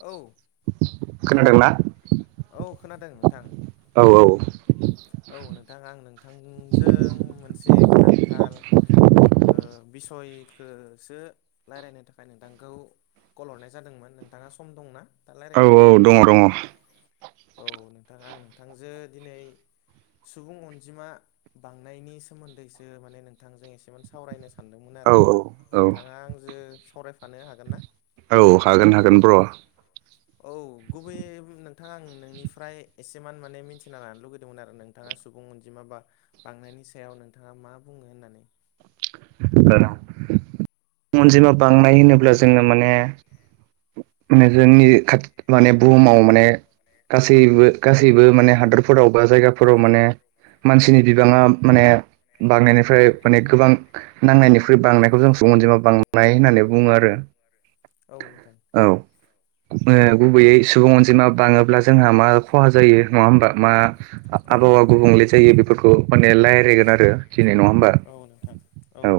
औ खोनादोंना? औ खोनादों नोंथां। औ औ। औ नोंथां आं नोंथांजों मोनसे गोनांथार ओ बिसयखोसो रायलायनो थाखाय नोंथांखौ कल हरनाय जादोंमोन नोंथाङा सम दंना? दा औ रायलायनो औ दङ दङ औ नोंथां आं नोंथांजों दिनै सुबुं अनजिमा बांनायनि सोमोन्दैसो माने नोंथांजों एसेमान सावरायनो सान सानदोंमोन औ आरो औ नोंथाङा आंजों सावरायफानो हागोन ना? औ हागोन हागोन ब्र'। औ गुबैयै नोंथाङा आं नोंनिफ्राय एसेमान माने मिथिना लानो लुगैदोंमोन आरो नों सुबुं अनजिमा बा बांनायनि सायाव नोंथाङा मा बुङो होननानै। [inaudible] अनजिमा बांनाय होनोब्ला जोङो माने माने जोंनि खाथि माने बुहुमाव माने गासैबो औ गासैबो माने नोंथां हादोर फोराव बा जायगाफोराव माने मानसिनि बिबाङा माने औ बांनायनिफ्राय नोंथां माने गोबां नांनायनिख्रुइ बांनायखौ जों अनजिमा बांनाय होननानै बुङो आरो। औ नोंथां। औ गुबैयै सुबुं अनजिमा बाङोब्ला जोंहा मा खहा जायो नङा होमबा मा औ आबहावा नोंथां गुबुंले जायो बेफोरखौ माने रायलायगोन आरो दिनै नङा होमबा उम औ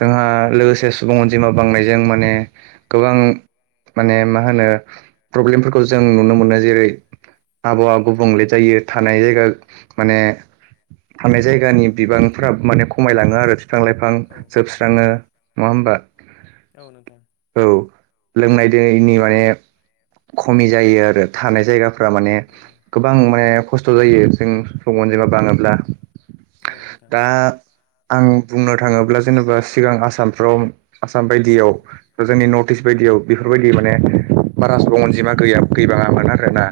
जोंहा लोगोसे सुबुं अनजिमा बांनायजों माने गोबां माने मा होनो प्रब्लेमफोरखौ जों नुनो मोनो जेरै आबहावा औ नोंथां गुबुंले जायो। थानाय जायगा माने थानाय जायगानि बिबांफ्रा माने खमायलाङो आरो बिफां लाइफां औ नोंथां जोबस्राङो नङा होमबा औ नोंथां औ लोंनाय दैनि माने औ खमि जायो आरो थानाय जायगा माने गोबां माने खस्थ' जायो जों सुबुं अनजिमा बाङोब्ला। दा आं बुंनो थाङोब्ला जेनेबा सिगां आसामफ्राव आसाम बायदियाव बा जोंनि नर्थ इस्ट बायदियाव बेफोरबायदि माने औ बारा सुबुं अनजिमा गैया गैबाङामोन आरोना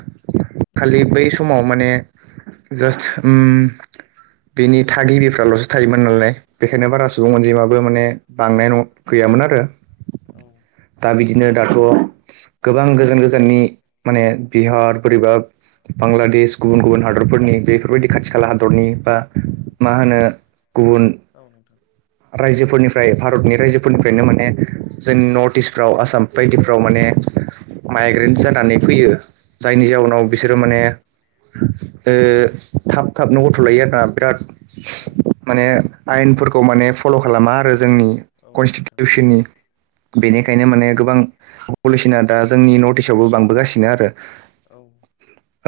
होनोब्ला औ खालि बै नोंथां नंगौ समाव माने जास्ट उम बेनि थागिबिफ्राल'सो थायोमोन नालाय बेखायनो बारा औ सुबुं नोंथां अनजिमाबो माने बांनाय गैयामोन आरो औ दा बिदिनो दाथ' गोबां गोजान गोजाननि माने बिहार बोरैबा बांलादेश गुबुन गुबुन हादरफोरनि बेफोरबायदि खाथि खाला हादरनि बा औ मा होनो गुबुन औ नोंथां रायजोफोरनिफ्राय भारतनि रायजोफोरनिफ्रायनो माने जोंनि नर्थ औ इस्टफ्राव आसाम बायदिफ्राव माने माइग्रेन्स जानानै फैयो जायनि औ जाउनाव बिसोरो माने ओ थाब थाबनो गथ' लायो आरोना बिराद औ माने आइेनफोरखौ माने फल' खालामा आरो जोंनि औ नोंथां कनस्टिटिउसननि बेनिखायनो औ माने गोबां पपलेसना दा जोंनि नर्थ इस्टआवबो बांबोगासिनो आरो। औ।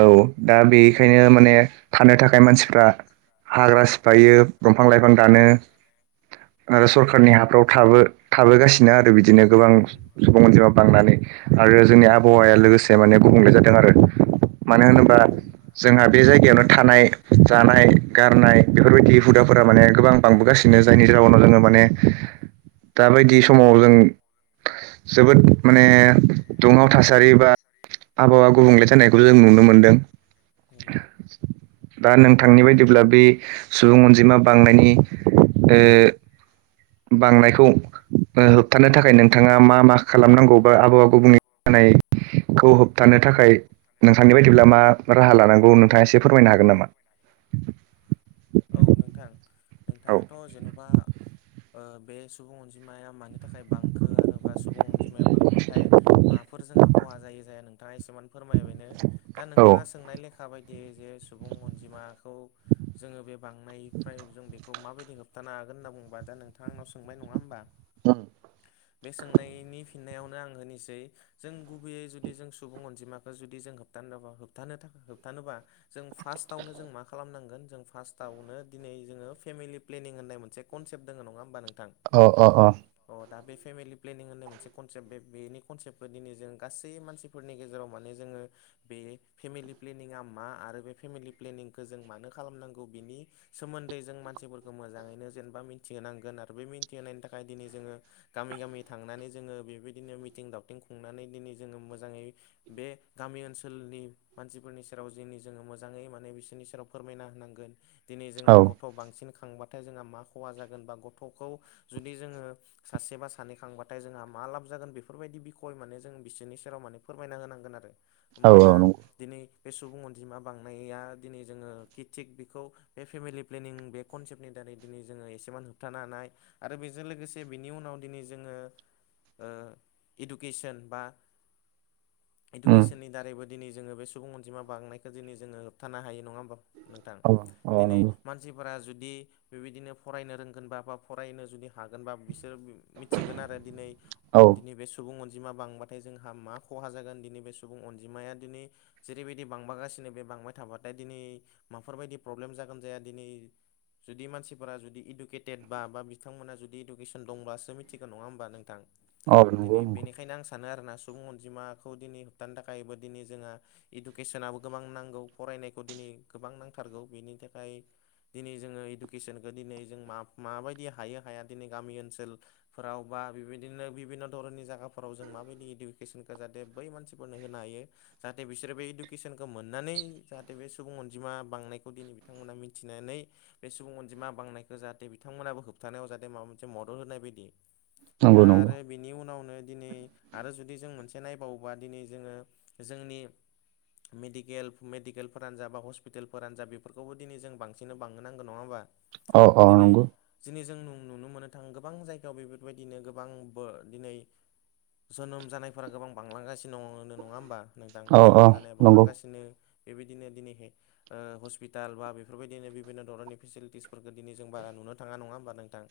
औ दा बेखायनो माने थानो थाखाय मानसिफ्रा हाग्रा सि फायो दंफां लाइफां औ गानो। आरो सरखारनि हाफ्राव थाबो थाबोगासिनो आरो बिदिनो। गोबां सुबुं अनजिमा बांनानै आरो जोंनि आबहावाया लोगोसे माने गुबुंले जादों आरो मानो होनोबा जोंहा बे जायगायावनो थानाय जानाय गारनाय बेफोरबायदि हुदाफोरा माने गोबां औ बांबोगासिनो नि जाउनाव जोङो माने दाबायदि समाव जों जोबोद माने दुंह व थासारि बा आबहावा गुबुंले जानायखौ जों नुनो मोनदों। दा नोंथांनि बायदिब्ला बे सुबुं अनजिमा बांनायनि ओ बांनायखौ ओ होबथानो थाखाय नोंथाङा मा मा खालामनांगौ बा आबहावा गुबुंले जानायखौ होबथानो थाखाय नोंथांनि बायदिब्ला मा राहा लानांगौ नोंथाङा एसे फोरमायनो हागोन नामा? औ नोंथां। औ नोंथाङाथ' जेन'बा ओ बे सुबुं अनजिमाया मानि थाखाय बांखो आरोबा सुबुं अनजिमाया बांबाथाय माफोर जोंहा खहा जायो जाया नोंथाङा एसे मा फोरमायबायनो दा औ नोंथाङा सोंनाय लेखा बायदियै जे सुबुं अनजिमाखौ जोङो बे बांनायनिफ्राय जों बेखौ माबायदि होबथानो हागोन होनना बुंबा, दा नोंथांनाव सोंबाय नोङा होमबा? बे सोंनायनि फि फिननायावनो आं होनोसै जों गुबैयै जुदि जों सुबुं अनजिमाखौ जुदि जों होब्थानोबा होब थानो थाखा होबथानोबा जों फार्स्टआवनो जों मा खालामनांगोन जों फार्स्टआवनो दिनै जोङो फेमिलि प्लेनिं होननाय मोसे कनसेपट दङ, नङा होमबा नोंथां? अ अ अ। अ दा बे फेमिलि प्लेनिं होननाय मोनसे कनसेप्ट बे बेनि कनसेप्टफोर दिनै जों गासै मानसि फोरनि गेजेराव माने जोङो बे फेमिलि प्लेनिंआ मा आरो बे फेमिलि प्लेनिंखौ जों मानो खालामनांगौ बिनि सोमोन्दै जों मानसिफोरखौ मोजाङैनो जेनेबा मिथिहोनांगोन आरो बे मिन्थिहोनायनि थाखाय दिनै जोङो गामि गामि थांनानै जोङो बेबायदिनो मिथिं दावथिं खुंनानै दिनै जोङो मोजाङै बे गामि ओनसोलनि मानसिफोरनि सेराव दिनै जोङो मोजाङै माने बिसोरनि सेराव फोरमायना होनांगोन। दिनै जोङो अ औ ग' थ' बांसिन खांबाथाय जोंहा मा खहा जागोन बा गथ'खौ जुदि जोङो सासे बा सानै खांबाथाय जोंहा मा लाब जागोन बेफोरबायदि बिखय माने जों बिसोरनि सेराव माने फोरमायना होनांगोन आरो। औ होमबाना औ नंगौ दिनै बे सुबुं अनजिमा बांनाया दिनै जोङो खिथिक बेखौ बे फेमिलि प्लेनिं बे कनसेप्टनि दारै दिनै जोङो एसेबान होबथानो हानाय आरो बेजों लोगोसे बिनि उनाव दिनै जोङो ओ इडुकेसन बा उम इडुकेसननि दारैबो दिनै जोङो बे सुबुं अनजिमा बांनायखौ दिनै जोङो होबथानो हायो नङा होमबा? नोंथां औ औ दिनै नंगौ मानसिफोरा जुदि बेबायदिनो फरायनो रोंगोनबा बा फरायनो जुदि हागोनबा बिसोर बि मिथिगोन आरो दिनैै औ दिनै बे सुबुं अनजिमा बांबाथाय जोंहा मा खहा जागोन दिनै बे सुबुं अनजिमाया दिनै जेरैबायदि बांबोगासिनो बे बांबाय थाबाथाय दिनै माफोरबायदि प्रब्लेम जागोन जाया दिनै जुदि मानसिफोरा जुदि इदुकेटेड बा, बा बिथांमोना जुदि इडुकेसन दंब्लासो मिथिगोन नङा होमबा नोंथां? दिनै नंगौ बेनिखायनो आं सानो आरोोना सुबुं अनजिमाखौ दिनै होबथानो थाखायबो दिनै जोंहा इडुकेसनाबो गोबां नांगौ फरायनायखौ दिनै गोबां नांथारगौ बेनि थाखाय दिनै जोङो इडुकेसनखो दिनै जों माबायदि हायो हाया दिनै गामि ओनसोल फोराव बा बेबायदिनो बिभिन्न' धरननि जायाफोराव जों माबायदि इडुकेसनखौ जाथे बै मानसिफोरनो होनो हायो। जाहाथे बिसोरो बै इडुकेसनखौ मोननानै जाहाथे बे सुबुं अनजिमा बांनायखौ दिनै बिथांमोना मिथिनानै बे सुबुं अनजिमा बांनायखौ जाहाथे बिथांमोनाबो होबथानायाव जाहाथे माबा मोनसे मदद होनाय बायदि। दा आरो बिनि उनावनो दिनै आरो जुदि जों मोनसे नायबावोबा दिनै जोङो जोंनि डिकेल मेडिकेलफोरानो जा बा हस्पिटालफोरानो जा बेफोरखौबो दिनै जों बांसिनै बांह नांगौ नङाबा औ औ दिनै नंगौ दिनै जों नुनो मोनो थाङ गोबां जायगायाव बेफोरबायदिनो गोबां दिनै जोनोम जानायफोरा गोबां बांलांगासिनो दङ होनो नङा होमबा नोंदां औ जोनोम जानाया नंगौ बांलांगासिनो बेबायदिनो दिनैहाय हे हस्पिटाल बा बेफोरबायदिनो बिभिन्न धरननि फेसिलिटिसफोरखौ दिन जों बा नुनो थाङा नङा होमबा नों- थां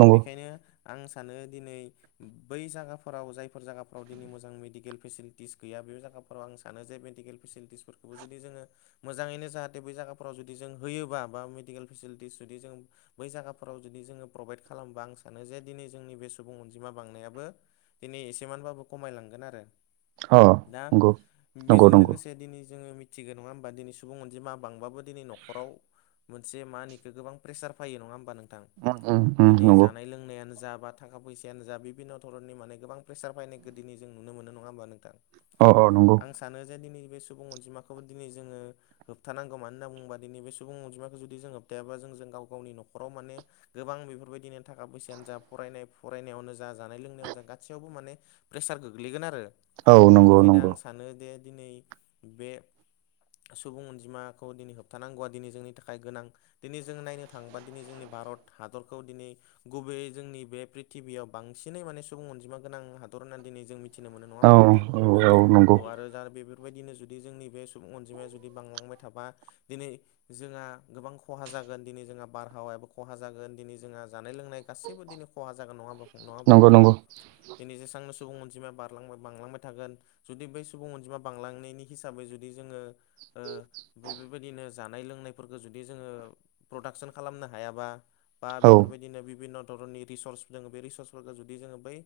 नंगौ बेखायनो आं सानो दिनै बै जायगाफोराव जायफोर जायगाफोराव दिनै मोजां मेडिकेल फेसिलिटिस गैया बे जायगा फोराव आं सानो जे मेडिकेल फेसिलिटिसफोरखौबो जुदि जोङो मोजाङैनो जाहाथे बे जायाफ्राव जुदि जों होयोबा बा मेडिकेल फेसिलिटिस जुदि जों बै जायगाफोराव जुदि जोङो प्रभाइद खालामबा आं सानो जे दिनै जोंनि बे सुबुं अनजिमा बांनायाबो दिनै एसेमानबाबो खमायलांगोन आरो। औ दा नंगौ। नंगौ बेजों नंगौ लोगोसे दिनै जोङो मिथिगौ नङा होमबा दिनै सुबुं अनजिमा बांबाबो दिनै न'खराव मोनसे मा होनोखौ गोबां प्रेसार फैयो नङा होमबा नोंथां उम उम दिनै नंगौ जानाय लोंनायानो जा थाखा फैसायानो जा बिभिन्न' धरननिाने गोबां प्रेसार फैनाय गोदिनि जों नुनो मोनो नङा होमबा नोंथां? अ अ नंगौ। आं सानो जे दिनै बे सुबुं अनजिमाखौ दिनै जोङो होबथानांगौ मानो होनना बुङोबा दिनै बे सुबुं अनिमाखौ जुदि जों होब्थायाबा जों जों गाव गावनि नखराव माने गोबां बेफोरबायदिनो थाखा फैसायानो जा फरायनाय फरायनायावनो जा जानाय लोंनायावनो जा गासैयावबो माने प्रेसार गोग्लैगोन आरो औ नंगौ बेनिखायनो नंगौ आं सानो जे दिनै बे सुबुं अनजिमाखौ दिनै होबथानांगौआ दिनै जोंनि थाखाय गोनां। दिनै जों नायनो थाङोबा दिनै जोंनि भारत हादरखौ दिनै गुबै जोंनि बे प्रिथिबियाव बांसिनै माने सुबुं अनजिमा गोनां हादर होननानै दिनै जों मि औ औ औ। औ नंगौ आरो दा बेफोरबायदिनो जुदि जोंनि बे सुबुं अनजिमाया जुदि बांलांबाय थाबा दिनै जोंहा गोबां खहा जागोन दिनै जोंहा बारहावायाबो खहा जागोन दिनै जोंहा जानाय लोंनाय गासैबो दिनै खहा जागोन नंङा होमबा फं नंङा होमबा नंगौ नोंथां? नंगौ दिनै जेसेबांनो सुबुं अनजिमाया बारलांबाय बांलांबाय थागोन जुदि बै सुबुं अनजिमा बांलांनायनि हिसाबै जुदि जोङो ओ बेफोरबायदिनो जानाय लोंनायफोरखौ जुदि जोङो प्रदाकसन खालामनो हायाबा बा औ बेफोरबायदिनो बिभिन्न' धरननि रिसर्स जोङो बे रिसर्सफोरखौ जुदि जोङो बै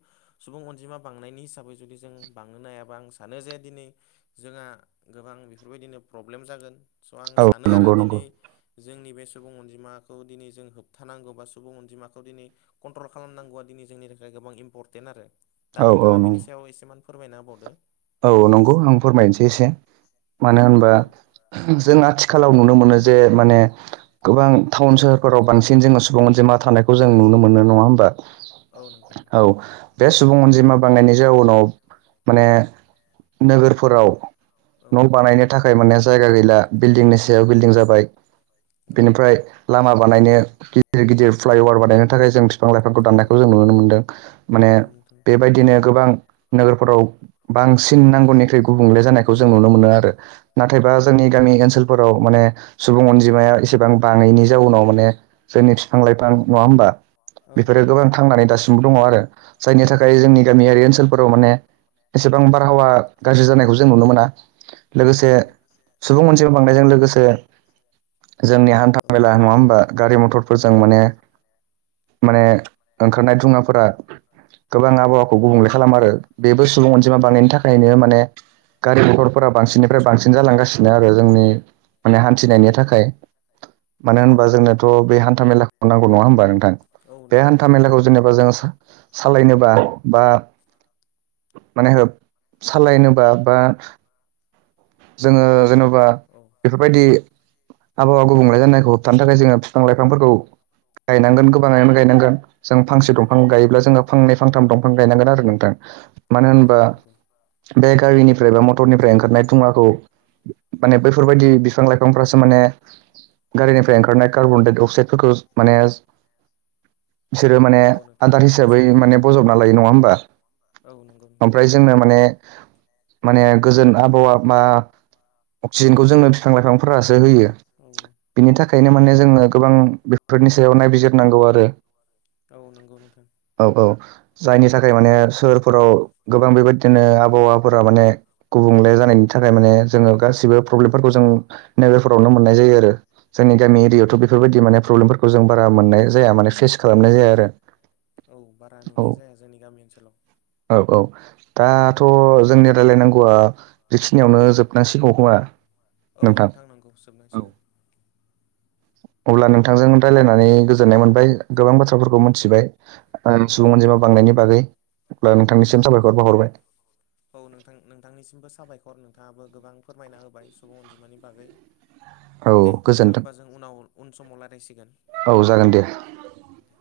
सुबुं अनजिमा बांनायनि हिसाबै जुदि जों बांनो नाया आं सानो जे दिनै जोंहा गोबां बेफोरबायदिनो प्रब्लेम जागोन। स' आं औ सानो आरो नंगौ नंगौ दिनै जोंनि बे सुबुं अनजिमाखौ दिनै जों होबथानांगौ बा सुबुं अनजिमाखौ दिनै कन्ट्रल खालामनांगौआ दिनै जोंनि थाखाय गोबां इम्परटेन्ट आरो। दा औ औ नोंथाङा नंगौ बिनि सायाव एसेमान फोरमायनाबावदो। औ नंगौ आं फोरमायनोसै एसे मानो औ होनबा नोंथां। जों आथिखालाव नुनो मोनो जे माने गोबां टाउन सोहोरफोराव बांसिन जोङो सुबुं मोन जे मा थानायखौ जों नुनो मोनो नङा होमबा? औ नोंथां औ बे सुबुं अनजिमा बांनायनि जाउनाव माने नोगोरफोराव औ। न' बानायनो थाखाय माने जायगा गैला बिल्डिंनि फिसायाव औ बिल्डिं जाबाय औ। बिनिफ्राय लामा बानायनो गिदिर गिदिर फ्लाइअभार बानायनो थाखाय जों बिफां लाइफांखौ औ दाननायखौ जों नुनो मोनदों माने औ नोंथां। बेबायदिनो गोबां नोगोरफोराव बांसिन नांगौनिख्रुइ गुबुंले जानायखौ औ। जों नुनो मोनो आरो नाथायबा जोंनि औ गामि ओनसोल फोराव माने सुबुं अनजिमाया एसेबां बाङैनि जाउनाव माने जोंनि फिफां लाइफां नङा होमबा? औ बेफोरो गोबां थांनानै दासिमबो दङ आरो जायनि थाखाय औ जोंनि नोंथां। गामियारि ओनसोलफोराव माने एसेबां बारहावा गाज्रि जानायखौ जों नुनो मोना लोगोसे औ। सुबुं अनजिमा बांनायजों लोगोसे जोंनि हान्था औ मेला नोंथां नङा होमबा गारि औ मथरफोरजों माने माने ओंखारनाय दुंङाफोरा गोबां आबहावाखौ औ गुबुंले खालामो आरो नोंथां बेबो सुबुं अनजिमा औ बांनायनि थाखायनो माने गारि मथरफोरा बांसिननिफ्राय बांसिन जालांगासिनो आरो जोंनि माने औ हान्थिनायनि थाखाय मानो औ होनबा जोंनोथ' बे हान्था मेलाखौ नांगौ नङा होनबा? औ बे नांगौ हान्था नोंथां मेलाखौ नांगौ जेनेबा जों सालायनोबा बा माने हो सालायनोबा बा जोङो जेन'बा औ बेफोरबायदि आबहावा गुबुंले जानायखौ होबथानो थाखाय जोङो फिफां लाइफांफोरखौ औ गायनांगोन गोबाङैनो गायनांगोन जों फांसे औ दंफां नोंथां नंगौ गायोब्ला जोङो फांनै फांथां दंफां गायनांगोन आरो नोंथां मानो औ होनबा नंगौ बे गारिनिफ्राय बा मटरनिफ्राय ओंखारनाय थुङाखौ माने बैफोरबायदि बिफां लाइफांफ्रासो माने औ गारिनिफ्राय ओंखारनाय कार्बन डाइ अक्साइदफोरखौ माने बिसोरो माने औ नोंथां आदार हिसाबै बजबना माने लायो बजब ना लायो नङा होनबा औ नंगौ नोंथां ओमफ्राय जोंना माने माने गोजोन आबहावा मा अक्सिजेनखौ जोंनो फिफां लाइफांफोरासो होयो। औ बिनि थाखायनो माने जोङो गोबां बेफोरनि सायाव नायबिजिरनांगौ आरो औ नोंगौ नोंथां। औ औ जायनि थाखाय माने सोहोरफोराव गोबां बेबायदिनो आबहावाफोरा माने गुबुंले जानाय औ थाखाय माने जोङो गासिबो प्रब्लेमफोरखौ जों नोगोरफोरावनो मोननाय जायो आरो जोंनि औ गामि नंगौ एरियायावथ' नोंथां बेफोरबायदि माने प्रब्लेमफोरखौ जों बारा मोननाय जाया माने फेस खालामनाय जाया आरो। औ बारा औ नुनाय जाया जोंनि गामि ओनसोलाव औ औ दा औ थ' जोंनि रायलायनांगौआ बेखिनियावनो जोबनांसिगौ खोमा? औ नोंथां नंगौ जोबनांसिगौ। अब्ला नोंथांजों रायज्लायनानै गोजोननाय मोनबाय गोबां बाथ्राफोरखौ मोनथिबाय औ सुबुं अनजिमा नोंथां बांनायनि बागै अब्ला औ नोंथांनिसिम साबायखर नोंथां बावहरबाय [unintelligible] औ नोंथां नोंथांनिसिमबो साबायखर नोंथाङाबो गोबां फोरमायना होबाय सुबुं अनजिमानि बागै औ दे नोंथां गोजोन्थों होनबा जों उनाव उन समाव रायलायसिगोन। औ जागोन दे। दे